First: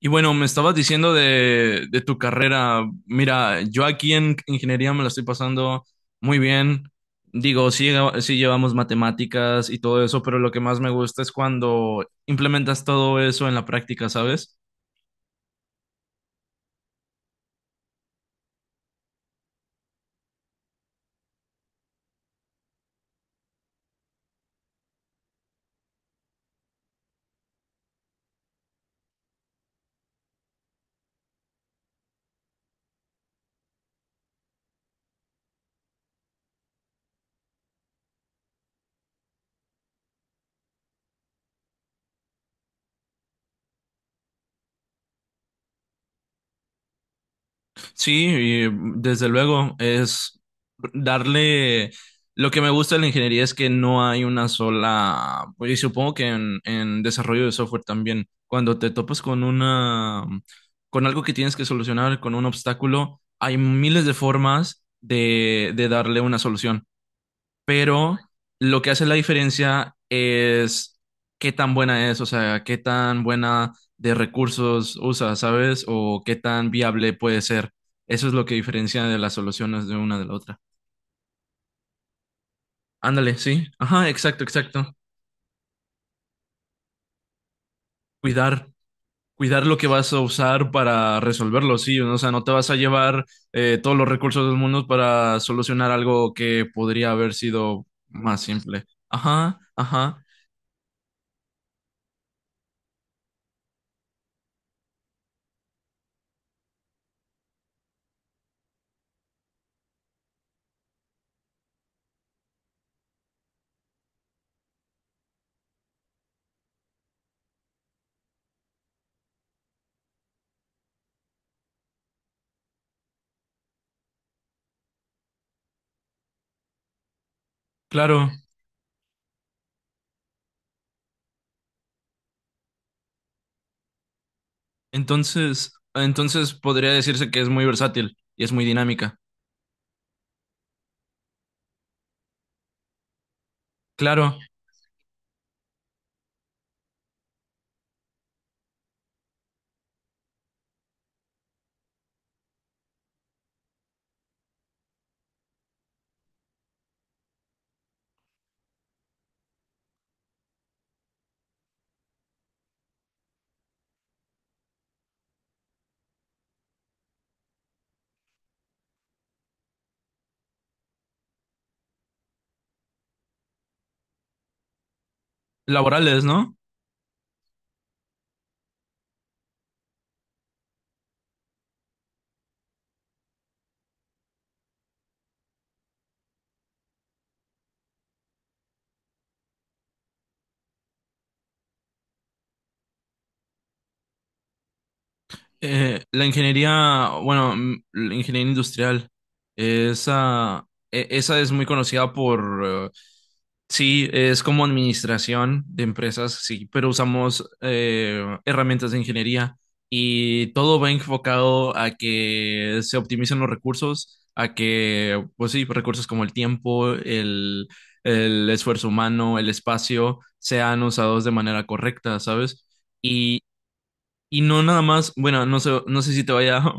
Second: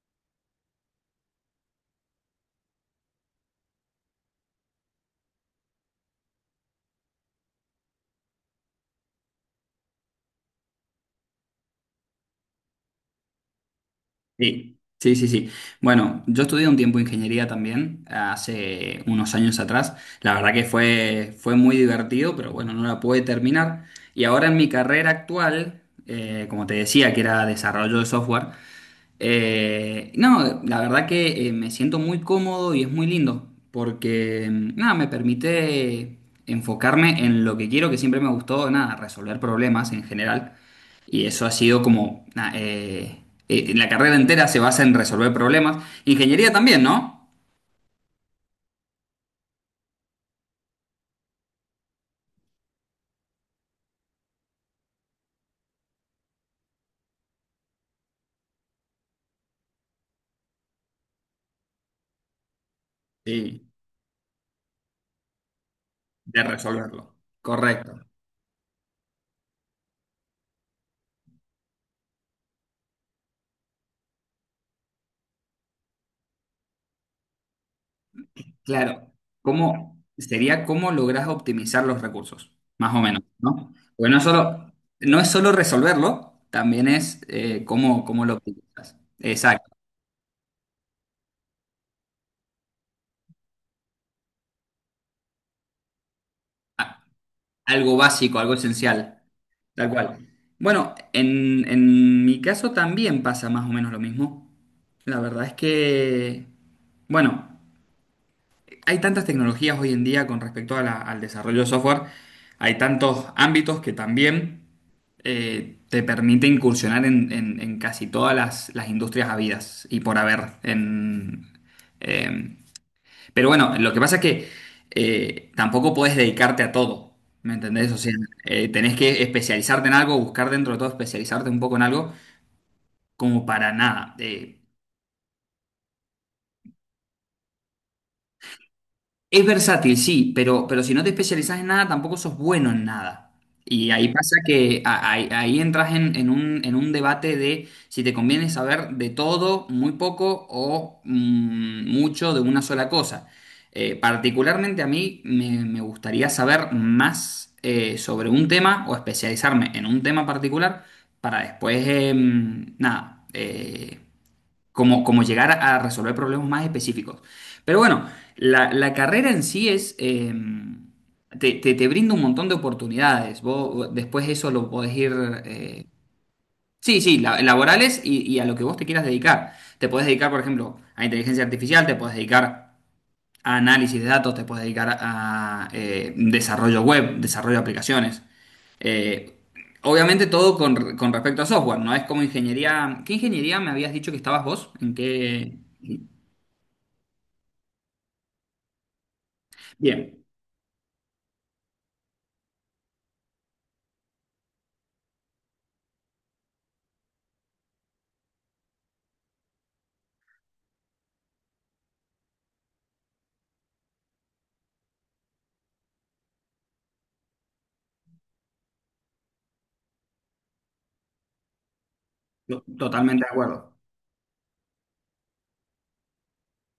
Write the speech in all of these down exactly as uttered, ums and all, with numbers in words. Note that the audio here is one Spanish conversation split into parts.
Y bueno, me estabas diciendo de, de tu carrera. Mira, yo aquí en ingeniería me la estoy pasando muy bien. Digo, sí, llega- sí llevamos matemáticas y todo eso, pero lo que más me gusta es cuando implementas todo eso en la práctica, ¿sabes? Sí, sí, sí, sí. Bueno, yo estudié un tiempo ingeniería también, hace unos años atrás. La verdad que fue, fue muy divertido, pero bueno, no la pude terminar. Y ahora en mi carrera actual, eh, como te decía, que era desarrollo de software, eh, no, la verdad que eh, me siento muy cómodo y es muy lindo, porque mm, nada, me permite enfocarme en lo que quiero, que siempre me gustó, nada, resolver problemas en general. Y eso ha sido como... na- eh, eh, la carrera entera se basa en resolver problemas. Ingeniería también, ¿no? Sí, y desde luego es darle... Lo que me gusta de la ingeniería es que no hay una sola... pues, y supongo que en, en desarrollo de software también, cuando te topas con una... con algo que tienes que solucionar, con un obstáculo, hay Sí, miles de formas de, de darle una de solución, resolverlo. Correcto. pero lo que hace la diferencia es qué tan buena es, o sea, qué tan buena de recursos usa, ¿sabes? O qué tan viable puede ser. Eso es lo que diferencia Claro. de las soluciones de ¿Cómo una de la otra. sería cómo lográs optimizar los recursos? Más o menos, Ándale, sí. ¿no? Ajá, Porque no es exacto, solo, exacto. no es solo resolverlo, también es eh, cómo, cómo lo Cuidar, optimizas. cuidar Exacto. lo que vas a usar para resolverlo, sí. O sea, no te vas a llevar eh, todos los recursos del mundo para solucionar algo que A- podría haber sido Algo básico, más algo simple. esencial. Ajá, Tal cual. ajá, Bueno, en, en mi caso también pasa más o menos lo mismo. La verdad es que, bueno, hay tantas tecnologías hoy en día con respecto a la- al desarrollo de software, hay tantos ámbitos que también eh, te permite incursionar en, en- en casi todas las, las industrias habidas y por haber en, em, pero bueno, lo que pasa es que eh, tampoco puedes dedicarte a todo, ¿me entendés? O sea, claro. eh, tenés que especializarte en algo, buscar dentro de todo especializarte un poco en algo, como para nada. Eh, Entonces, entonces podría decirse que es muy versátil y es muy dinámica. Es versátil, sí, pero, pero si no te especializas en nada, tampoco sos bueno en nada. Y ahí pasa Claro, que a- ahí, ahí entras en, en un, en un debate de si te conviene saber de todo, muy poco o mm, mucho de una sola cosa. Eh, particularmente a mí me, me gustaría saber más eh, sobre un tema o especializarme en un tema particular para después, em, nada, eh, como, como llegar a, a resolver problemas más específicos. Pero bueno, la, la carrera en sí es, eh, te, te, te brinda un montón de oportunidades. Vos vos después eso lo podés ir, eh, laborales, ¿no? sí, sí, la- laborales y, y a lo que vos te quieras dedicar. Te podés dedicar, por ejemplo, a inteligencia artificial, te podés dedicar a análisis de datos, te podés dedicar a eh, desarrollo web, desarrollo de aplicaciones. Eh, Obviamente todo con, con respecto a software, ¿no? Es como ingeniería. ¿Qué ingeniería me habías dicho que estabas vos? ¿En qué? Eh, la ingeniería, bueno, mm, la ingeniería industrial, eh, Bien, esa, e- esa es muy conocida por, eh, sí, es como administración de empresas, sí, pero usamos eh, herramientas de ingeniería y todo va enfocado a que se optimicen los recursos, a que, pues sí, recursos como el tiempo, el, el esfuerzo humano, el espacio, sean usados de manera correcta, to- ¿sabes? totalmente de acuerdo. Y no nada más, bueno, no sé, no sé si te vaya va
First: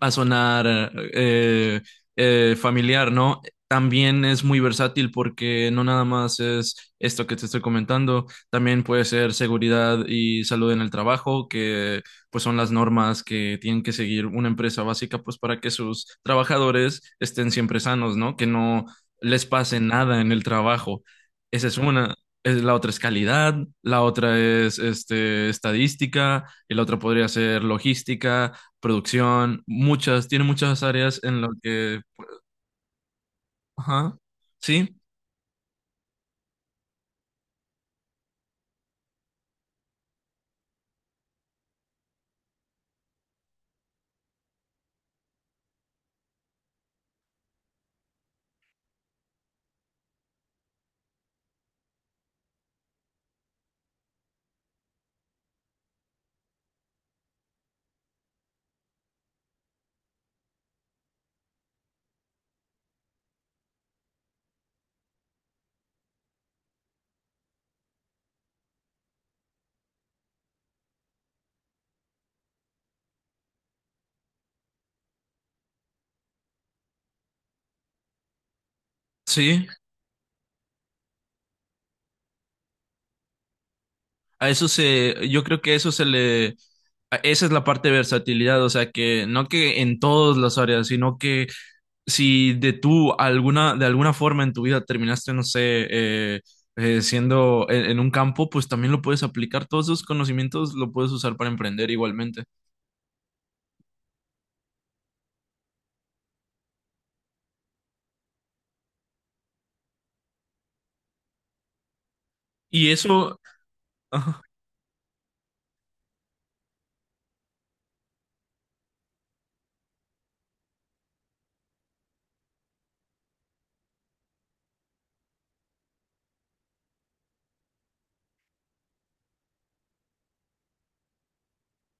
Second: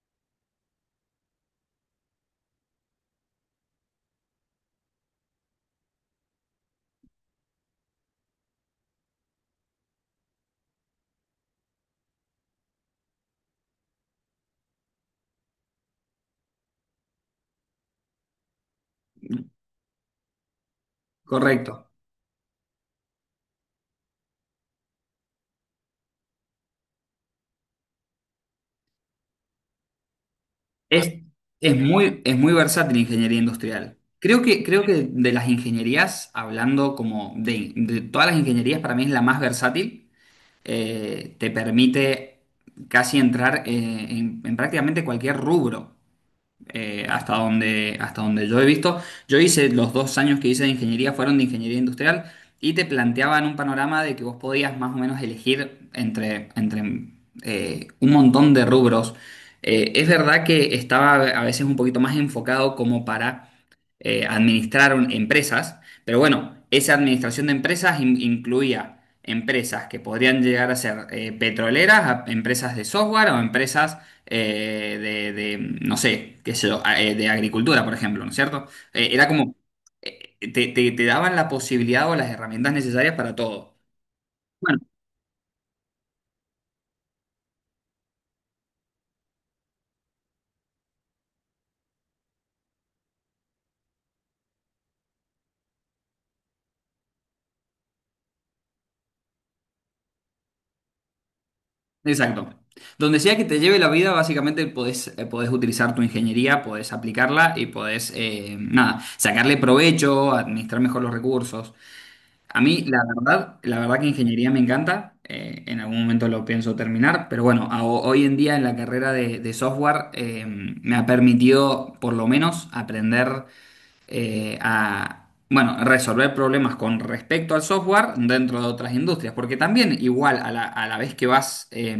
a sonar eh, eh, familiar, ¿no? También es muy versátil porque no nada más es esto que te estoy comentando, también puede ser seguridad y salud en el trabajo, que pues son las normas que tienen que seguir una empresa básica pues para que sus trabajadores estén siempre sanos, ¿no? Que no les pase nada en el trabajo. Esa Correcto. es una. Es, la otra es calidad, la otra es este, estadística, y la otra podría ser logística producción, muchas, tiene muchas Es, áreas en las es que, muy, es muy versátil la ingeniería industrial. ajá, Creo que, creo sí, que de las ingenierías, hablando como de, de todas las ingenierías, para mí es la más versátil. Eh, te permite casi entrar eh, en, en prácticamente cualquier rubro. Eh, hasta donde, hasta donde yo he visto. Yo hice los dos años que hice de ingeniería fueron de ingeniería industrial y te planteaban un panorama de que vos podías más o menos elegir entre, entre eh, un montón de rubros. Eh, es verdad que estaba a veces un poquito más enfocado como para eh, administrar un- empresas, pero bueno, esa administración de empresas in- incluía empresas que podrían llegar a ser eh, petroleras, a- empresas de software o empresas eh, de, de, no sé, qué sé yo, a- eh, de agricultura, por ejemplo, ¿no es cierto? Eh, era como, sí, eh, te, te- te daban la posibilidad o las herramientas necesarias para todo. a eso Bueno, se, yo creo que eso se le, a- esa es la parte de versatilidad, o sea que no que en todas las áreas, sino que si de tú alguna, de alguna forma en tu vida terminaste, no sé, eh, eh, siendo en, en un campo, pues también lo puedes aplicar, todos esos conocimientos lo puedes usar para emprender igualmente. exacto. Donde sea que te lleve la vida, básicamente podés, eh, podés utilizar tu ingeniería, podés aplicarla y podés, eh, nada, sacarle provecho, administrar mejor los recursos. A mí, Y la eso, verdad, la verdad que ingeniería me encanta. Eh, en algún momento lo pienso terminar, pero bueno, a- hoy en día en la carrera de, de software eh, me ha permitido por lo menos aprender eh, a, bueno, resolver problemas con respecto al software dentro de otras industrias, porque también igual a la, a la vez que vas eh,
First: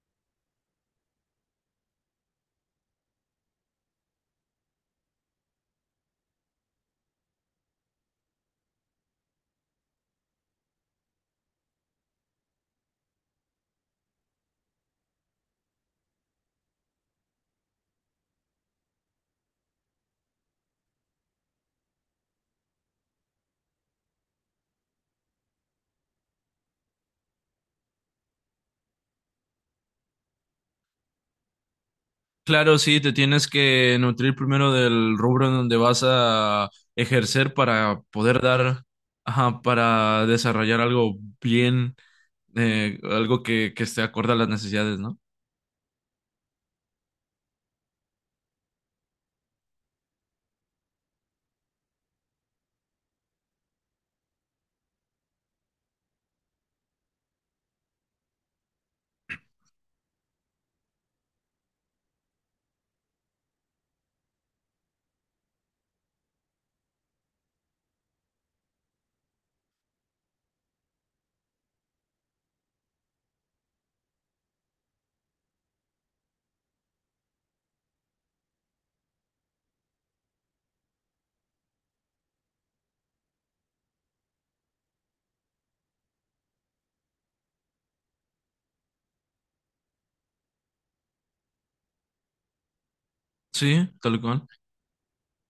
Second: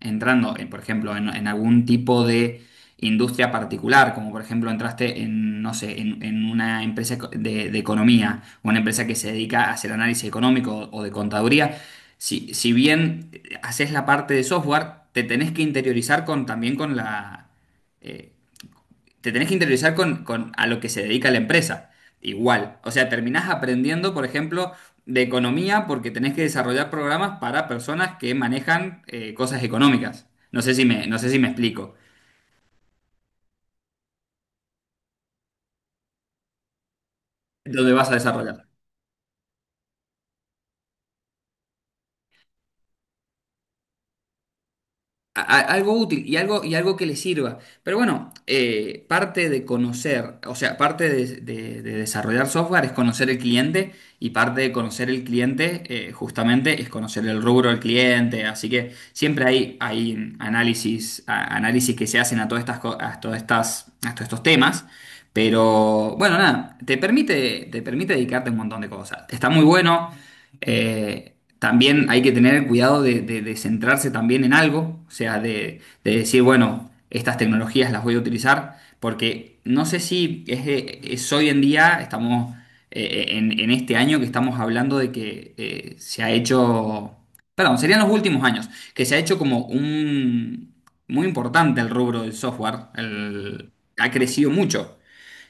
entrando, en, por ejemplo, en, en algún tipo de industria particular, como por ejemplo entraste en, no sé, en, en una empresa eco- de, de economía, una empresa que se dedica a hacer análisis económico o o de contaduría, si, si bien haces la parte de software, te tenés que interiorizar con, también con la... eh, te tenés que interiorizar con, con a lo que se dedica la empresa. Igual. O sea, terminás aprendiendo, por ejemplo, de economía porque tenés que desarrollar programas para personas que manejan eh, cosas económicas. No sé si me, no sé si me explico. claro, sí, te tienes que nutrir primero del rubro en donde vas a ejercer ¿Dónde para vas a poder desarrollar? dar, ajá, para desarrollar algo bien, eh, algo que, que esté acorde a las necesidades, ¿no? A- a- algo útil y algo, y algo que le sirva. Pero bueno, eh, parte de conocer, o sea, parte de, de- de desarrollar software es conocer el cliente y parte de conocer el cliente eh, justamente es conocer el rubro del cliente. Así que siempre hay, hay análisis, a- análisis que se hacen a todas estas, co- a todas estas, a todos estos temas. Pero bueno, nada, te permite, te permite dedicarte a un montón de cosas. Está muy bueno eh, también hay que tener cuidado de, de- de centrarse también en algo, o sea, de, de decir, bueno, estas tecnologías las voy a utilizar, porque no sé si es, eh, es hoy en día, estamos eh, en, en este año que estamos hablando de que eh, se ha hecho, perdón, serían los últimos años, que se ha hecho como un, muy importante el rubro del software, el- Sí, ha tal cual. crecido mucho.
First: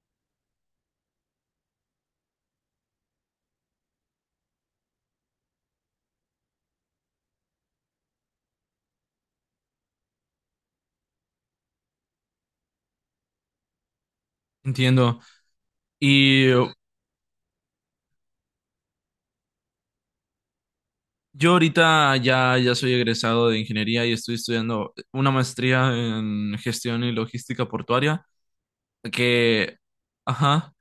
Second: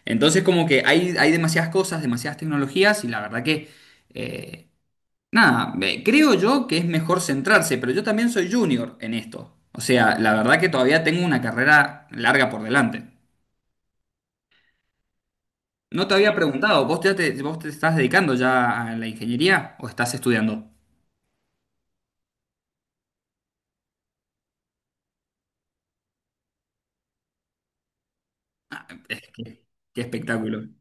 Entonces como que hay, hay demasiadas cosas, demasiadas tecnologías y la verdad que... eh, Nada, eh, creo yo que es mejor centrarse, pero yo también soy junior en esto. O sea, la verdad que todavía tengo una carrera larga por delante. Entiendo. No te había Y preguntado, ¿vos ya te, vos te estás dedicando ya a la ingeniería o estás estudiando? yo ahorita ya, ya soy egresado de ingeniería y estoy estudiando una maestría en gestión y logística portuaria, Es que- que, Qué espectáculo. ajá.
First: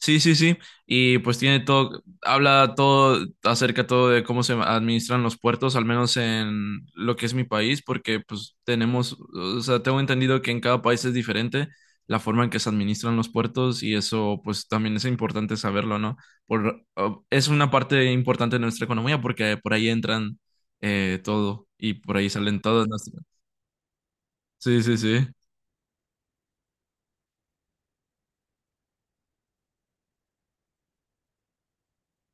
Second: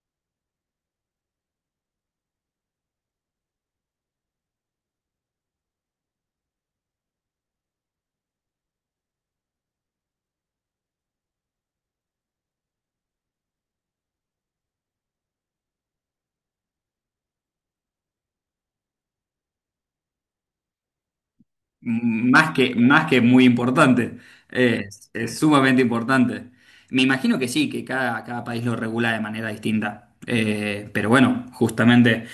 Sí, sí, sí. Y pues tiene todo, habla todo acerca todo de cómo se administran los puertos, al menos en lo que es mi país, porque pues tenemos, o sea, tengo entendido que en cada país es diferente la forma en que se administran los puertos y eso pues también es importante saberlo, ¿no? Por, o- es una parte importante de nuestra economía porque por ahí entran eh, todo y por ahí Más salen que, todas más que nuestras. muy importante, Sí, eh, sí, es, sí. es sumamente importante. Me imagino que sí, que cada, cada país lo regula de manera distinta. Eh, pero bueno, justamente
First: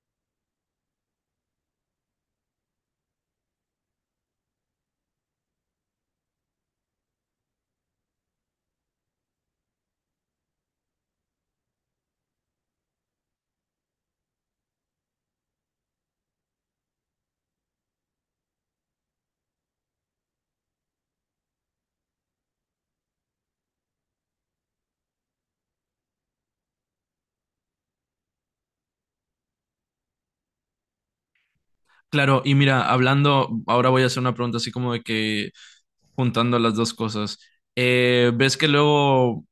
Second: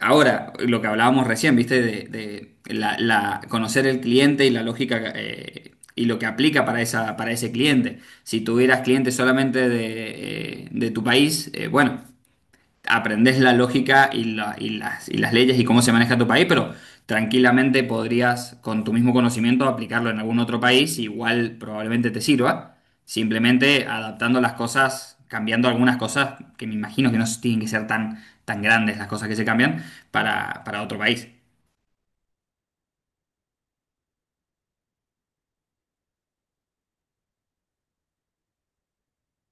ahora, lo que hablábamos recién, ¿viste? De, de la, la- conocer el cliente y la lógica eh, y lo que aplica para esa, para ese cliente. Si tuvieras clientes solamente de, eh, de tu país, eh, bueno aprendes la lógica y, la- y las, y las leyes y cómo se maneja tu país, pero tranquilamente podrías, con tu mismo conocimiento, aplicarlo en algún otro país, igual probablemente te sirva, simplemente adaptando las cosas, cambiando algunas cosas, que me imagino que no tienen que ser tan, tan grandes las cosas que se cambian, para, para otro país. Claro, y mira, hablando, ahora voy a hacer una pregunta así como de que juntando las dos cosas. Eh, ¿ves que luego,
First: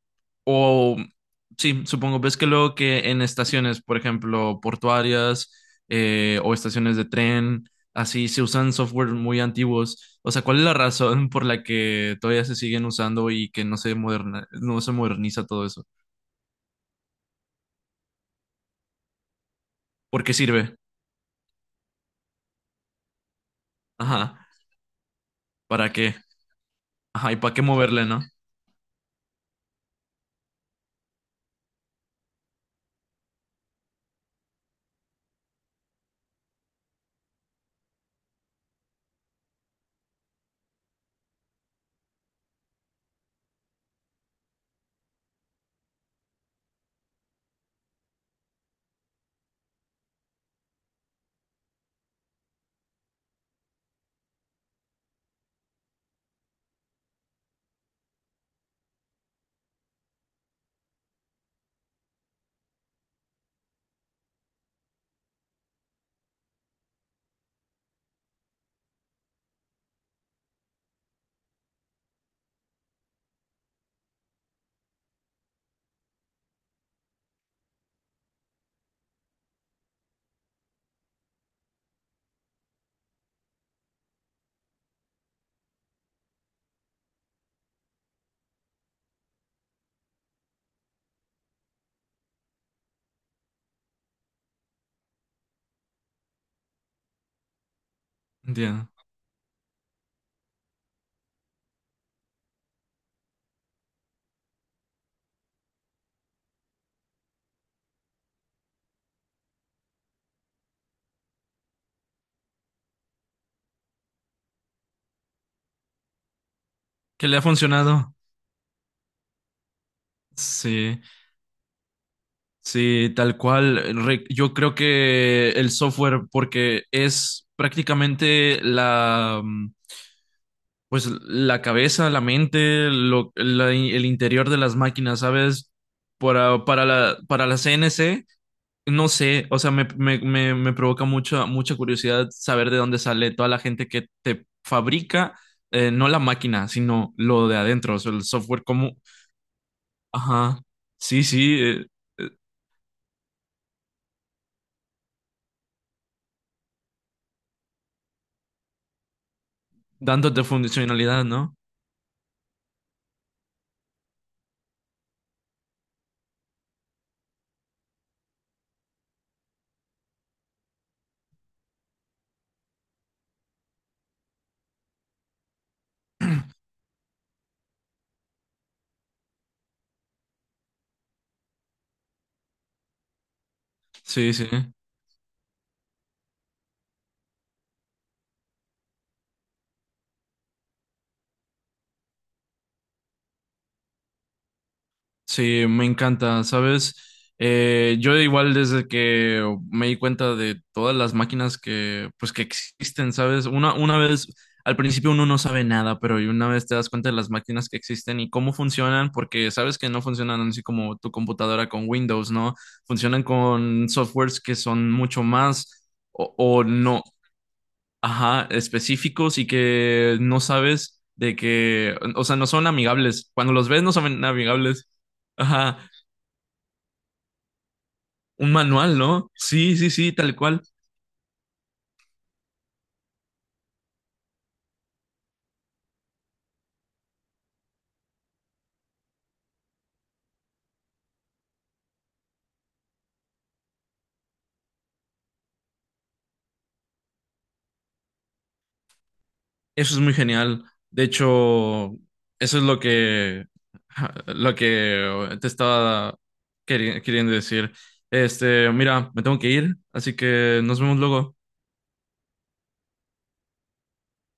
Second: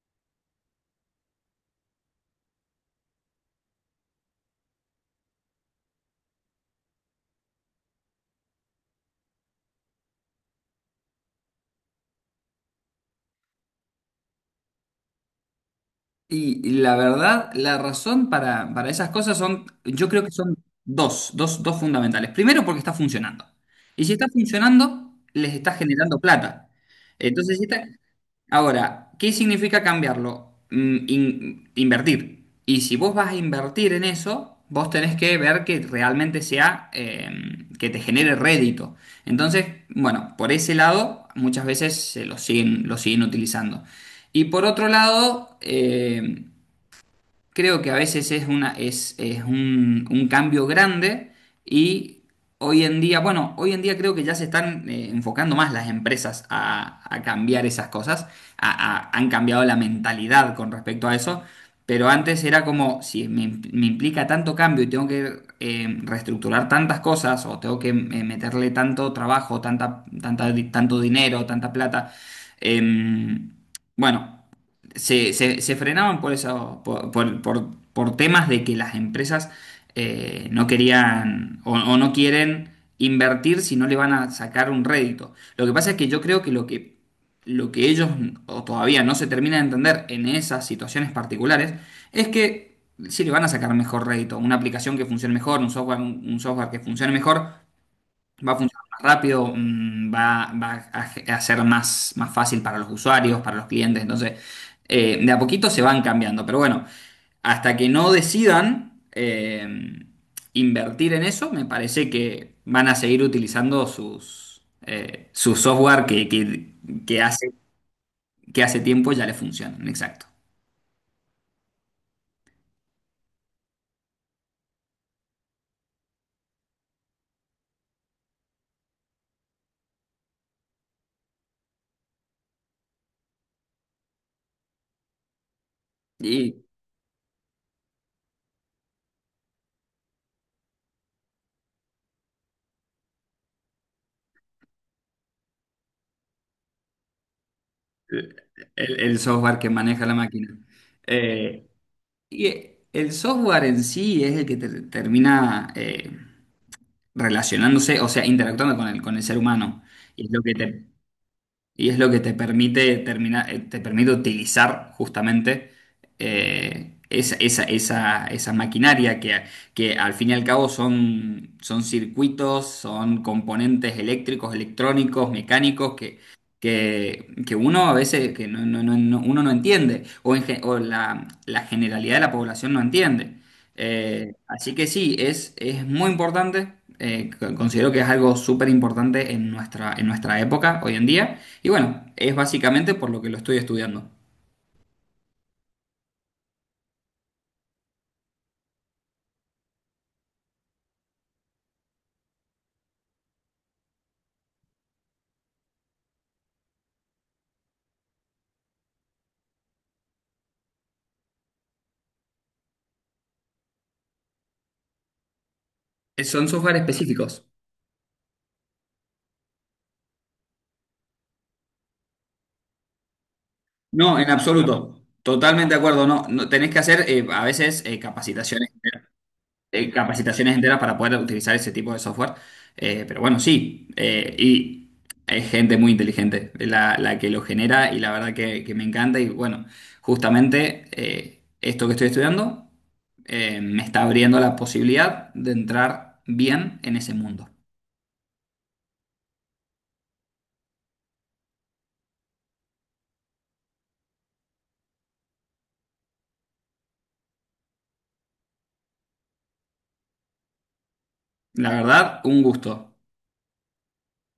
o sí, supongo, ves que luego que en estaciones, por ejemplo, portuarias eh, o estaciones de tren, así se usan software muy antiguos? O sea, ¿cuál es la razón por la que todavía se siguen usando y que no se moderna, no se moderniza todo eso? Y la verdad, la razón para, para esas cosas son, yo creo ¿Por que qué son sirve? dos, dos, dos fundamentales. Primero, porque está funcionando. Y si está Ajá, funcionando, les está ¿para qué? generando plata. Ajá, ¿y para Entonces, qué si está... moverle, no? Ahora, ¿qué significa cambiarlo? Mm, in- invertir. Y si vos vas a invertir en eso, vos tenés que ver que realmente sea, eh, que te genere rédito. Entonces, bueno, por ese lado, muchas veces se lo siguen, lo siguen utilizando. Y por otro lado, eh, creo que a veces es una, es, es un, un cambio grande y hoy en día, bueno, hoy en día creo que ya se están eh, enfocando más las empresas a, a cambiar esas cosas, a- a- han cambiado la mentalidad con respecto a eso, pero antes era como, si me, im- me implica tanto cambio y tengo que eh, reestructurar tantas cosas o tengo que eh, meterle tanto trabajo, tanta, tanta, tanto dinero, tanta plata, em, bueno se, se- se frenaban por eso, por, por- por- por temas de que las empresas eh, no querían o, o no quieren invertir si no le van a sacar un rédito. Lo que pasa es que yo creo que lo que, lo que ellos o todavía no se terminan de entender en esas situaciones particulares es que si le van a sacar mejor rédito, una aplicación que funcione mejor, un software, un un software que funcione mejor, va a funcionar Entiendo. más rápido, mm, va, va a, ge- a ser más, más fácil para los usuarios, para los clientes. Entonces, eh, de a poquito se van cambiando. Pero bueno, hasta que no decidan eh, invertir en eso, me parece que van a seguir utilizando sus, eh, su software que, que- que ¿Qué le ha hace, funcionado? que hace tiempo ya les funciona. Exacto. Sí. Sí, tal cual. Re- yo creo que el software, porque es prácticamente la, mm, pues la cabeza, la mente, lo- la- el interior de las máquinas, ¿sabes? Y Para, para la, para la C N C, no sé, o sea, me, me, me, me provoca mucha, mucha curiosidad saber de dónde sale toda la gente que te fabrica, eh, no la máquina, sino lo de adentro, o sea, el software como, el, el software que maneja la máquina. ajá, sí, sí, Eh, eh, eh, y el software en sí es el que te- termina... eh, relacionándose, o sea, interactuando con el, con el ser humano. Y es lo dándote que te, funcionalidad, ¿no? y es lo que te permite terminar, eh, te permite utilizar justamente eh, esa, esa- esa- esa maquinaria que, que al fin y al cabo son, son circuitos, son componentes eléctricos, electrónicos, mecánicos que, que, que uno a veces que no, no- no- no- uno no entiende o, en ge- o la, la generalidad de la población no entiende. Sí, Eh, sí, así que sí, es, es muy importante. Eh, co- considero que es algo súper importante en nuestra, en nuestra época hoy en día. Y bueno, es básicamente por lo que lo estoy estudiando. sí, me encanta, ¿sabes? Eh, yo igual desde que me di cuenta de todas las máquinas que, pues, que existen, ¿sabes? Una, una vez, al principio uno no sabe nada, pero una vez te das cuenta de las máquinas que existen y cómo funcionan, porque sabes que no funcionan así como tu computadora con Windows, ¿no? Funcionan con softwares que son mucho más Eh, o, Son o software no, específicos. ajá, específicos y que no sabes de que, o sea, no son amigables. Cuando los ves no No, en son claro. amigables. Absoluto. Totalmente de Ajá, acuerdo. No, no tenés que hacer eh, a veces eh, un capacitaciones, manual, enteras- ¿no? Sí, eh, sí, sí, tal capacitaciones cual. enteras para poder utilizar ese tipo de software. Eh, pero bueno, sí. Eh, y es gente muy inteligente la, la que lo genera y la verdad que, que me encanta. Y bueno, justamente eh, esto que estoy estudiando eh, me está abriendo la posibilidad de entrar bien en ese mundo. Eso es muy genial. De hecho, eso es lo que, ja, lo que te estaba queri- queriendo decir. Este, mira, me tengo que ir, así que nos vemos luego. La verdad, un gusto.